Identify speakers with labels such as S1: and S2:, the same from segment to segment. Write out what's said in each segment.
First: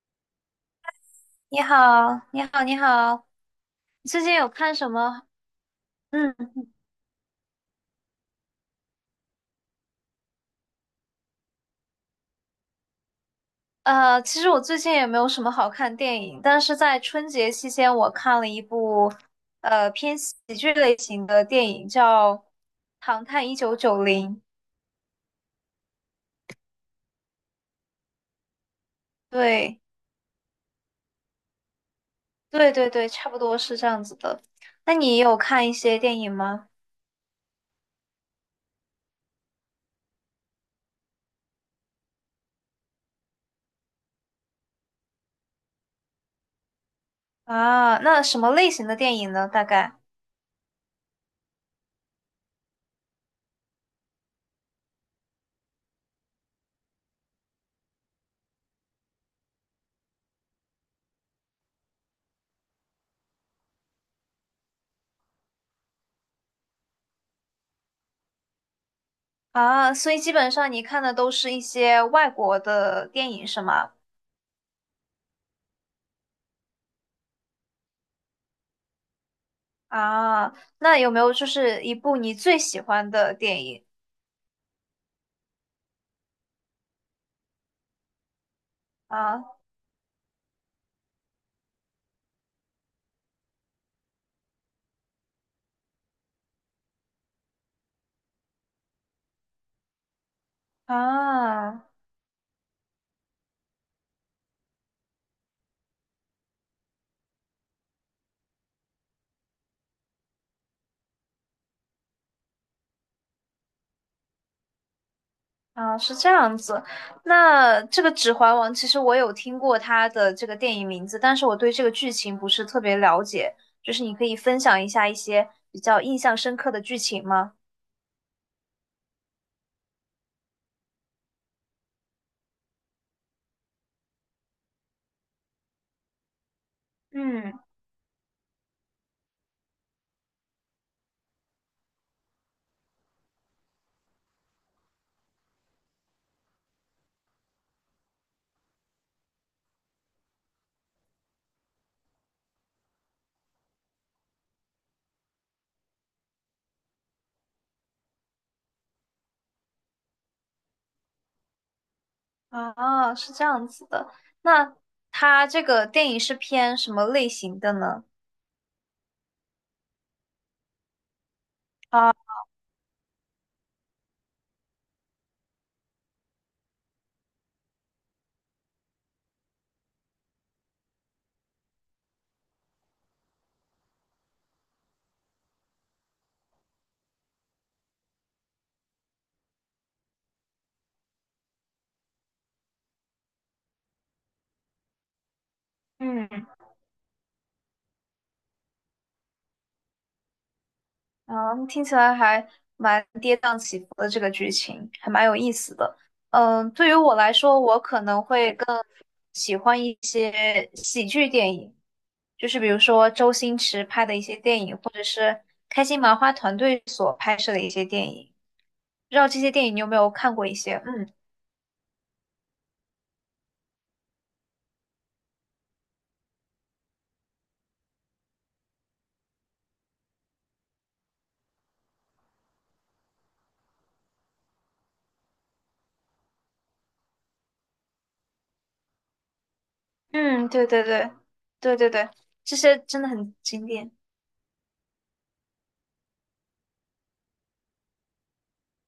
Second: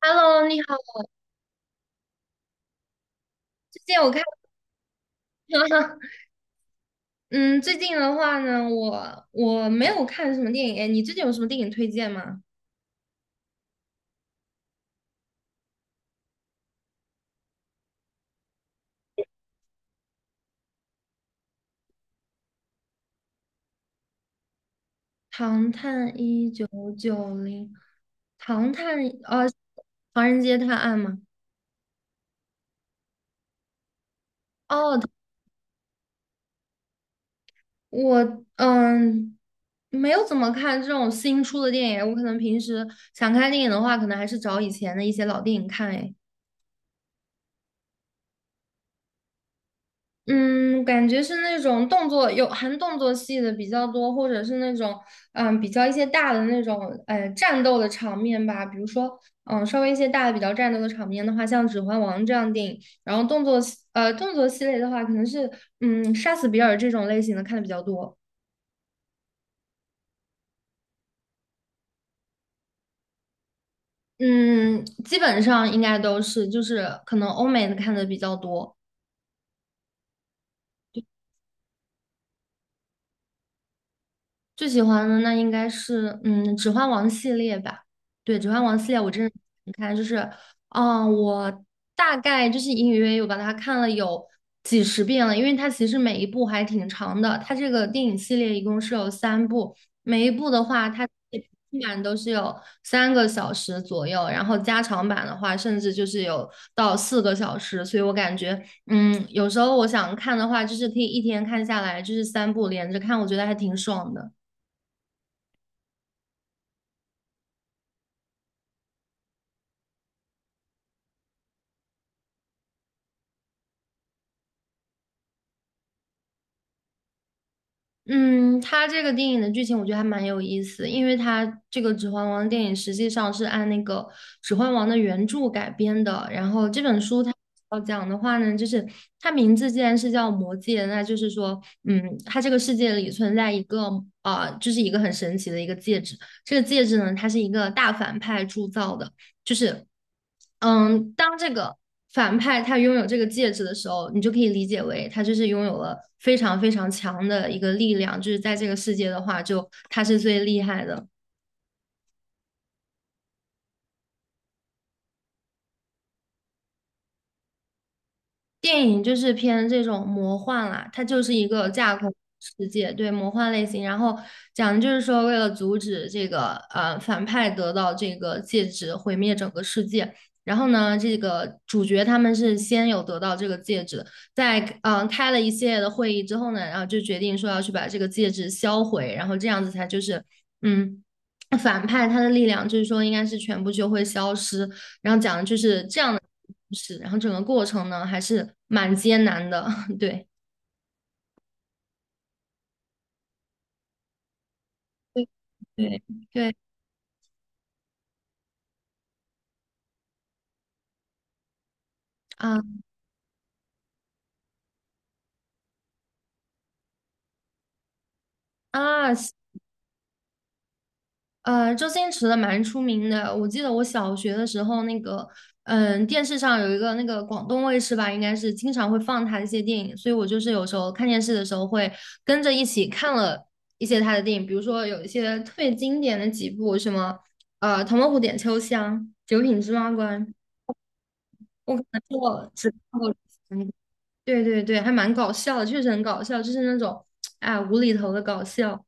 S1: Hello，你好。
S2: 你好，你好，你好，
S1: 最近
S2: 你
S1: 我
S2: 最
S1: 看，
S2: 近有看什么？嗯，
S1: 嗯，最近的话呢，我没有看什么电影。哎，你最近有什么电影推荐吗？
S2: 其实我最近也没有什么好看电影，但是在春节期间，我看了一部偏喜剧类型的电影，叫《唐探一九九零》。
S1: 《唐探一九九零》，《唐探》呃，
S2: 对，
S1: 《唐人街探案》吗？
S2: 对对对，差不多是这样子的。那
S1: 哦，
S2: 你有看一些电影吗？
S1: 我没有怎么看这种新出的电影。我可能平时想看电影的话，可能还是找以前的一些老电影看。哎，
S2: 啊，那什么类型的电影呢？大概
S1: 嗯，感觉是那种动作有含动作戏的比较多，或者是那种比较一些大的那种战斗的场面吧，比如说稍微一些大的比较战斗的场面的话，像《指环王》这样的电影，然后动作系列的话，可能是杀死比尔这种类型的看的比较多，
S2: 啊，所以基本上你看的都是一些外国的电影，是吗？
S1: 嗯基本上应该都是就是可能欧美的看的比较多。
S2: 啊，那有没有就是一部你最喜欢的电影
S1: 最喜欢的那应该是《指环王》系列吧。对，《指环王》系列我真的
S2: 啊
S1: 你看，就是我大概就是隐隐约约有把它看了有几十遍了，因为它其实每一部还挺长的。它这个电影系列一共是有三部，每一部的话它基
S2: 啊
S1: 本都是有3个小时左右，然后加长版的话甚至就是有到4个小时，所以我感觉有时候我想看的话，就是可以一天看下来，就是三部连着看，我觉得还挺爽的。
S2: 啊？是这样子。那这个《指环王》其实我有听过它的这个电影名字，但是我对这个剧情不是特别了解。就是你可以分享一下一些比较印象深刻的剧情吗？
S1: 嗯，它这个电影的剧情我觉得还蛮有意思，因为它这个《指环王》电影实际上是按那个《指环王》的原著改编的。然后这本书它
S2: 嗯
S1: 要讲的话呢，就是它名字既然是叫《魔戒》，那就是说，它这个世界里存在一个就是一个很神奇的一个戒指。这个戒指呢，它是一个大反派铸造的。就是，当这个反派他拥有这个戒指的时候，你就可以理解为他就是拥有了非常非常强的一个力量，就是在这个世界的话，就他是最厉害的。
S2: 啊，是这样子的。那它这个电影是偏什么类型的呢？
S1: 电影就是偏这种魔幻啦，它就是一个架空
S2: 啊，
S1: 世界，对，魔幻类型。然后讲的就是说，为了阻止这个反派得到这个戒指，毁灭整个世界。然后呢，这个主角他们是先有得到这个戒指，在开了一系列的会议之后呢，然后就决定说要去把这个戒指销毁，然后这样子才就是嗯。反派他的力量就是说，应该是全部就会消失，然后讲的就是这样的
S2: 嗯。
S1: 故事，然后整个过程呢还是蛮艰难的，对。
S2: 嗯，听起来还蛮跌宕起伏的这个剧情，还蛮
S1: 对
S2: 有意思的。
S1: 对，对
S2: 嗯，对于我来说，我可能会更喜欢一些喜剧电影，就是
S1: 啊
S2: 比如说周星驰拍的一些电影，或者是开心麻花团队所拍摄的一些电影。
S1: 啊，
S2: 不知道这些电影你有没有看过一些？嗯
S1: 周星驰的蛮出名的。我记得我小学的时候，那个电视上有一个那个广东卫视吧，应该是经常会放他的一些电影，所以我就是有时候看电视的时候会跟着一起看了一些他的电影，比如说有一些特别经典的几部，什么《唐伯虎点秋香》《九品芝麻官》，
S2: 嗯，对对对
S1: 我
S2: 对
S1: 可
S2: 对
S1: 能
S2: 对，
S1: 就
S2: 这
S1: 只
S2: 些
S1: 看
S2: 真的
S1: 过
S2: 很经典。
S1: 对对对，还蛮搞笑的，确实很搞笑，就是那种啊无厘头的搞笑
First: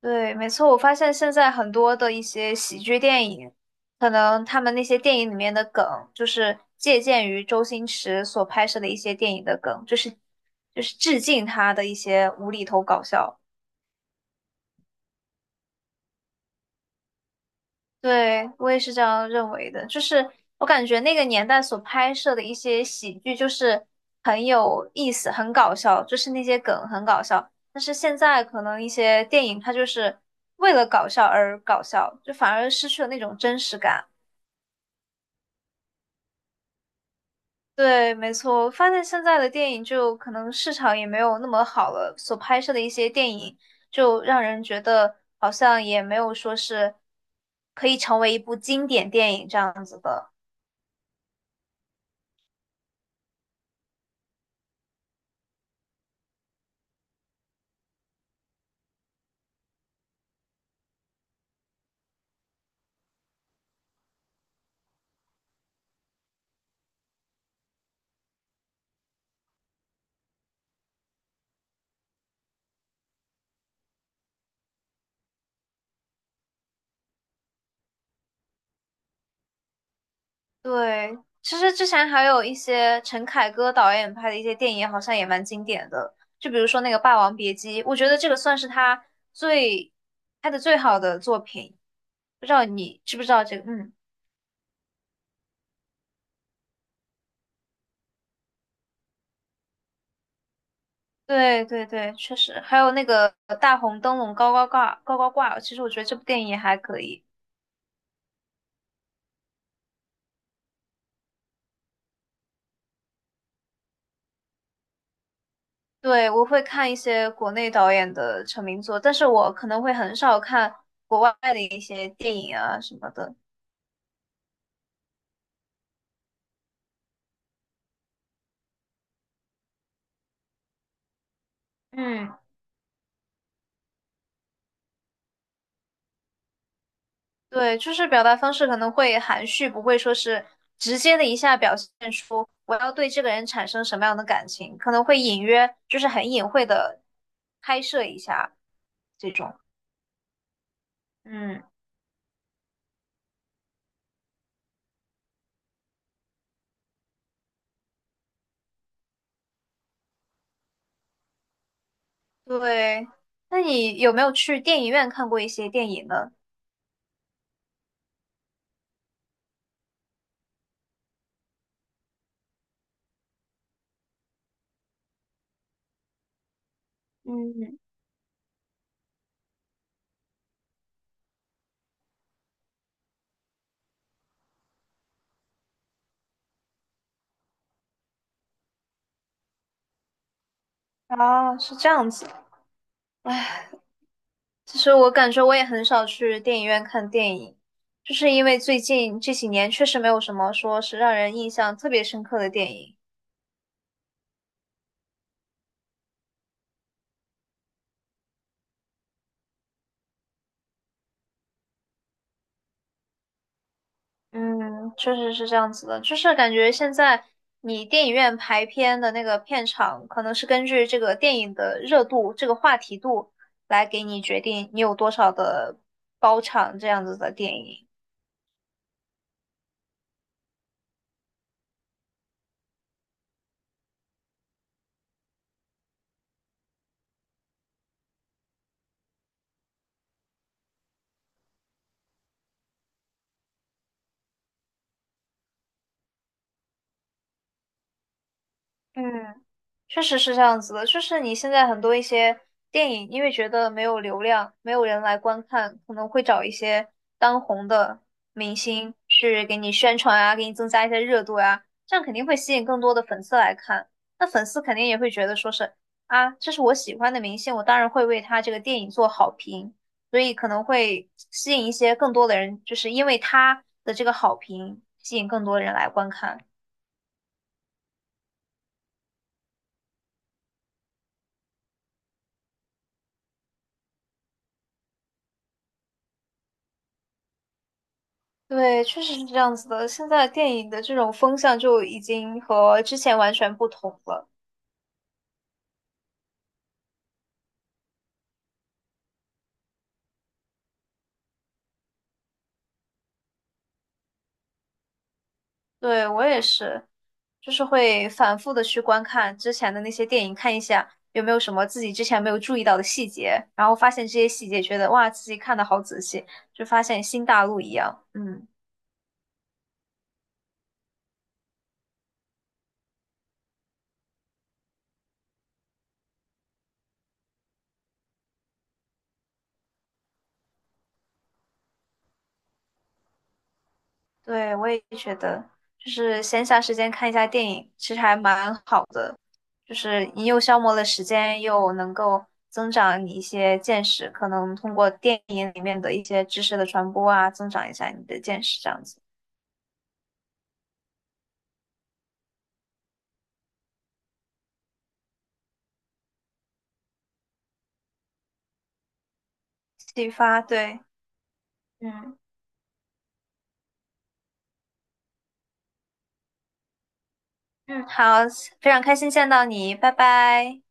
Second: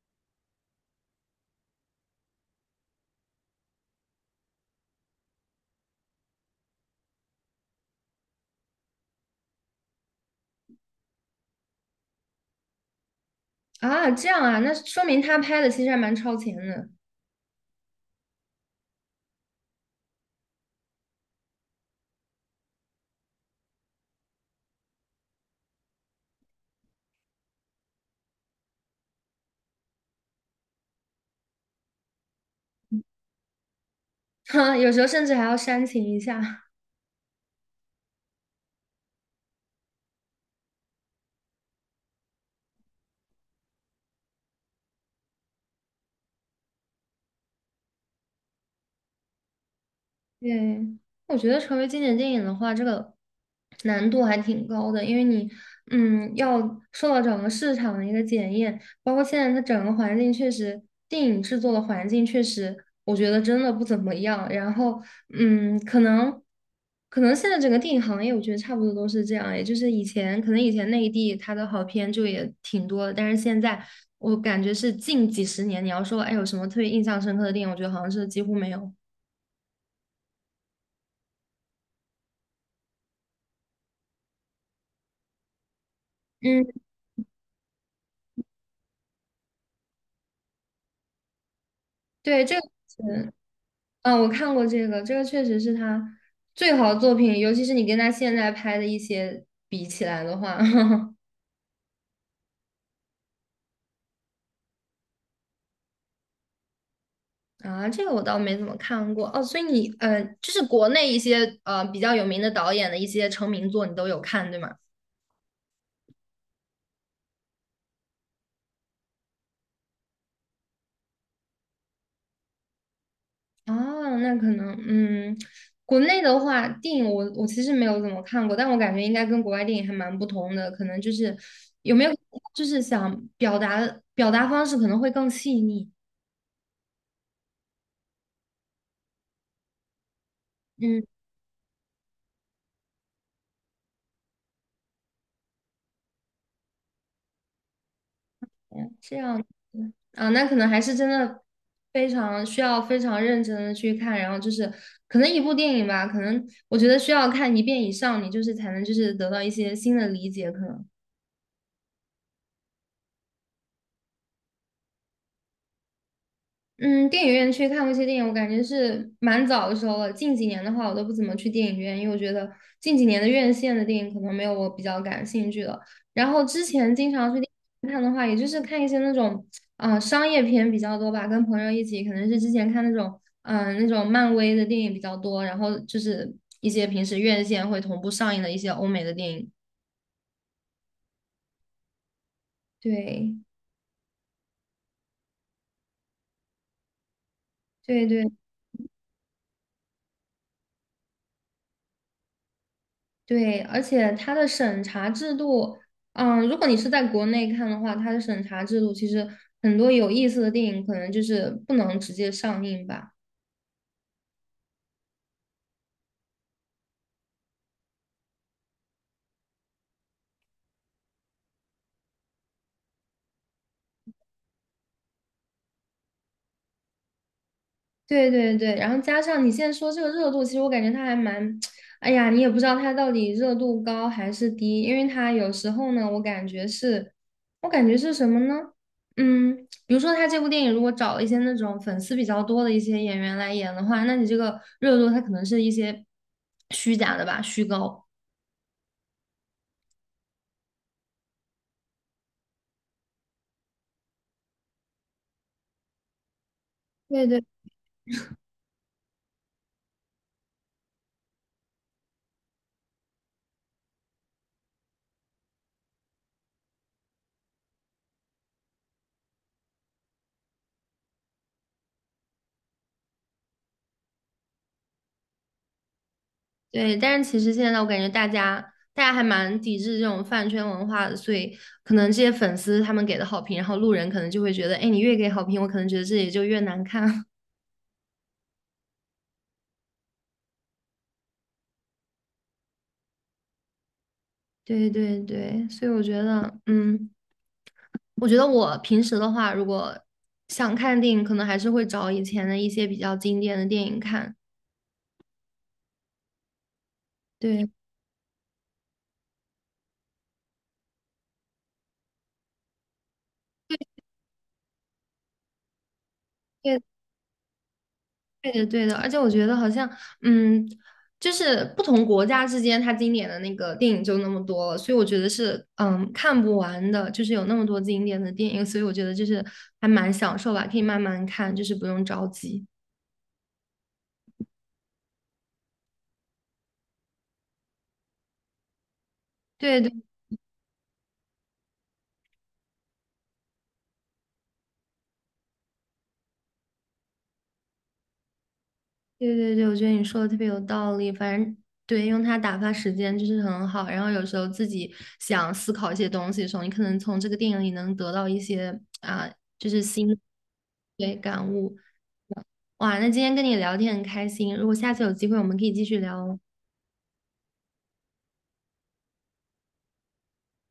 S2: 对，没错，我发现现在很多的一些喜剧电影，可能他们那些电影里面的梗，就是借鉴于周星驰所拍摄的一些电影的梗，就是致敬他的一些无厘头搞笑。
S1: 啊，这样啊，那说明他拍的其实还蛮超前的，
S2: 对，我也是这样认为的，就是我感觉那个年代所拍摄的一些喜剧，就是很有意思，很搞笑，就是那些梗很搞笑。但是现在可能一些电影，它就是为了搞笑而搞笑，就反而失去了那种真实感。
S1: 哈，有时候甚至还要煽情一下。
S2: 对，没错，我发现现在的电影就可能市场也没有那么好了，所拍摄的一些电影就让人觉得好像也没有说是可以成为一部经典电影这样子的。
S1: 对，我觉得成为经典电影的话，这个难度还挺高的，因为你，要受到整个市场的一个检验，包括现在它整个环境确实，电影制作的环境确实，我觉得真的不怎么样。然后，嗯，可能，可能现在整个电影行业，我觉得差不多都是这样，也就是以前，可能以前内地它的好片就也挺多的，但是现在我感觉是近几十年，你要说，哎，有什么特别印象深刻的电影，我觉得好像是几乎没有。
S2: 对，其实之前还有一些陈凯歌导演拍的一些电影，好像也蛮经典的，就比如
S1: 嗯。
S2: 说那个《霸王别姬》，我觉得这个算是他最拍的最好的作品，
S1: 对，
S2: 不知
S1: 这个
S2: 道你知不知
S1: 是，
S2: 道这个？嗯。
S1: 我看过这个，这个确实是他最好的作品，尤其是你跟他现在拍的一些比起来的话，
S2: 对对对，确实，还有那个大红灯笼高高挂，其实我觉得这部电影也还可以。
S1: 啊，这个我倒没怎么看过哦。所以你，就是国内一些比较有名的导演的一些成名作，你都有看，对吗？
S2: 对，我会看一些国内导演的成名作，但是我可能会很少看国外的一些电影啊什么的。
S1: 哦，那可能，国内的话，电影我其实没有怎么看过，但我感觉应该跟国外电影还蛮不同的，可能就是有没有
S2: 嗯，
S1: 就是想表达方式可能会更细腻，
S2: 对，就是表达方式可能会含蓄，不会说是直
S1: 嗯。
S2: 接的一下表现出我要对这个人产生什么样的感情，可能会隐约，就是很隐晦的拍摄一下
S1: 嗯这
S2: 这
S1: 样子
S2: 种。
S1: 啊，那可能还是真的
S2: 嗯。
S1: 非常需要非常认真的去看，然后就是可能一部电影吧，可能我觉得需要看一遍以上，你就是才能就是得到一些新的理解，可能。
S2: 对，那你有没有去电影院看过一些电影呢？
S1: 嗯，电影院去看过一些电影，我感觉是蛮早的时候了。近几年的话，我都不怎么去电影院，因为我觉得近几年的院线的电影可能没有我比较感兴趣的。然后之前经常去电
S2: 嗯，
S1: 影院看的话，也就是看一些那种商业片比较多吧，跟朋友一起，可能是之前看那种漫威的电影比较多，然后就是一些平时院线会同步上映的一些欧美的电影。
S2: 啊，是这样子。
S1: 对
S2: 唉，其实我感觉我也很少去电影院看电影，
S1: 对
S2: 就
S1: 对。
S2: 是因为最近这几年确实没有什么说是让人印象特别深刻的电影。
S1: 对，而且它的审查制度，如果你是在国内看的话，它的审查制度其实很多有意思的电影可能就是不能直接上映吧。
S2: 嗯，确实是这样子的，就是感觉现在你电影院排片的那个片场，可能是根据这个电影的热度、这个话题度来给你决定你有多少的包场这样子的电影。
S1: 对对对，然后加上你现在说这个热度，其实我感觉它还蛮，哎呀，你也不知道它到底热度高还是低，因为它有时候呢，我感觉是什么呢？嗯，比如说他这部电影如果找了一些那种粉丝比较多的一些演员来演的话，那你这个热度它可能是一些虚假的吧，虚高。
S2: 嗯，确实是这样子的，就是你现在很多一些电影，因为觉得没有流量，没有人来观看，可能会找一些
S1: 对
S2: 当
S1: 对
S2: 红的明星去给你宣传啊，给你增加一些热度呀。这样肯定会吸引更多的粉丝来看。那粉丝肯定也会觉得说是啊，这是我喜欢的明星，我当然会为他这个电影做好评，所以可能会吸引一些更多的人，就是因为他的这个好评，吸引更多人来观看。
S1: 对，但是其实现在我感觉大家还蛮抵制这种饭圈文化的，所以可能这些粉丝他们给的好评，然后路人可能就会觉得，哎，你越给好评，我可能觉得自己就越难看。
S2: 对，确实是这样子的。现在电影的这种风向就已经和之前完全不同了。
S1: 对对对，所以我觉得，我觉得我平时的话，如果想看电影，可能还是会找以前的一些比较经典的电影看。
S2: 对，我也是，就是
S1: 对，
S2: 会反复的去观看之前的那些电影，看一下有没有什么自己之前没有注意到的细节，然后发现这些细节，觉得哇，自己看的好仔细，就发
S1: 对
S2: 现新大陆一样。嗯。
S1: 对的，对的，而且我觉得好像，嗯，就是不同国家之间，它经典的那个电影就那么多了，所以我觉得是，看不完的，就是有那么多经典的电影，所以我觉得就是还蛮享受吧，可以慢慢看，就是不用着急。
S2: 对，我也觉得，就是闲暇时间看一下电影，其实还蛮好的，就
S1: 对对。
S2: 是你又消磨了时间，又能够增长你一些见识，可能通过电影里面的一些知识的传播啊，增长一下你的见识，这样子
S1: 对对对，我觉得你说的特别有道理。反正对，用它打发时间就是很好。然后有时候自己想思考一些东西的时候，你可能从这个电影里能得到一些啊，就是新
S2: 启发。对，
S1: 对感悟。
S2: 嗯
S1: 哇，那今天跟你聊天很开心，如果下次有机会，我们可以继续聊哦。
S2: 嗯，好，非常开心见到你，拜拜。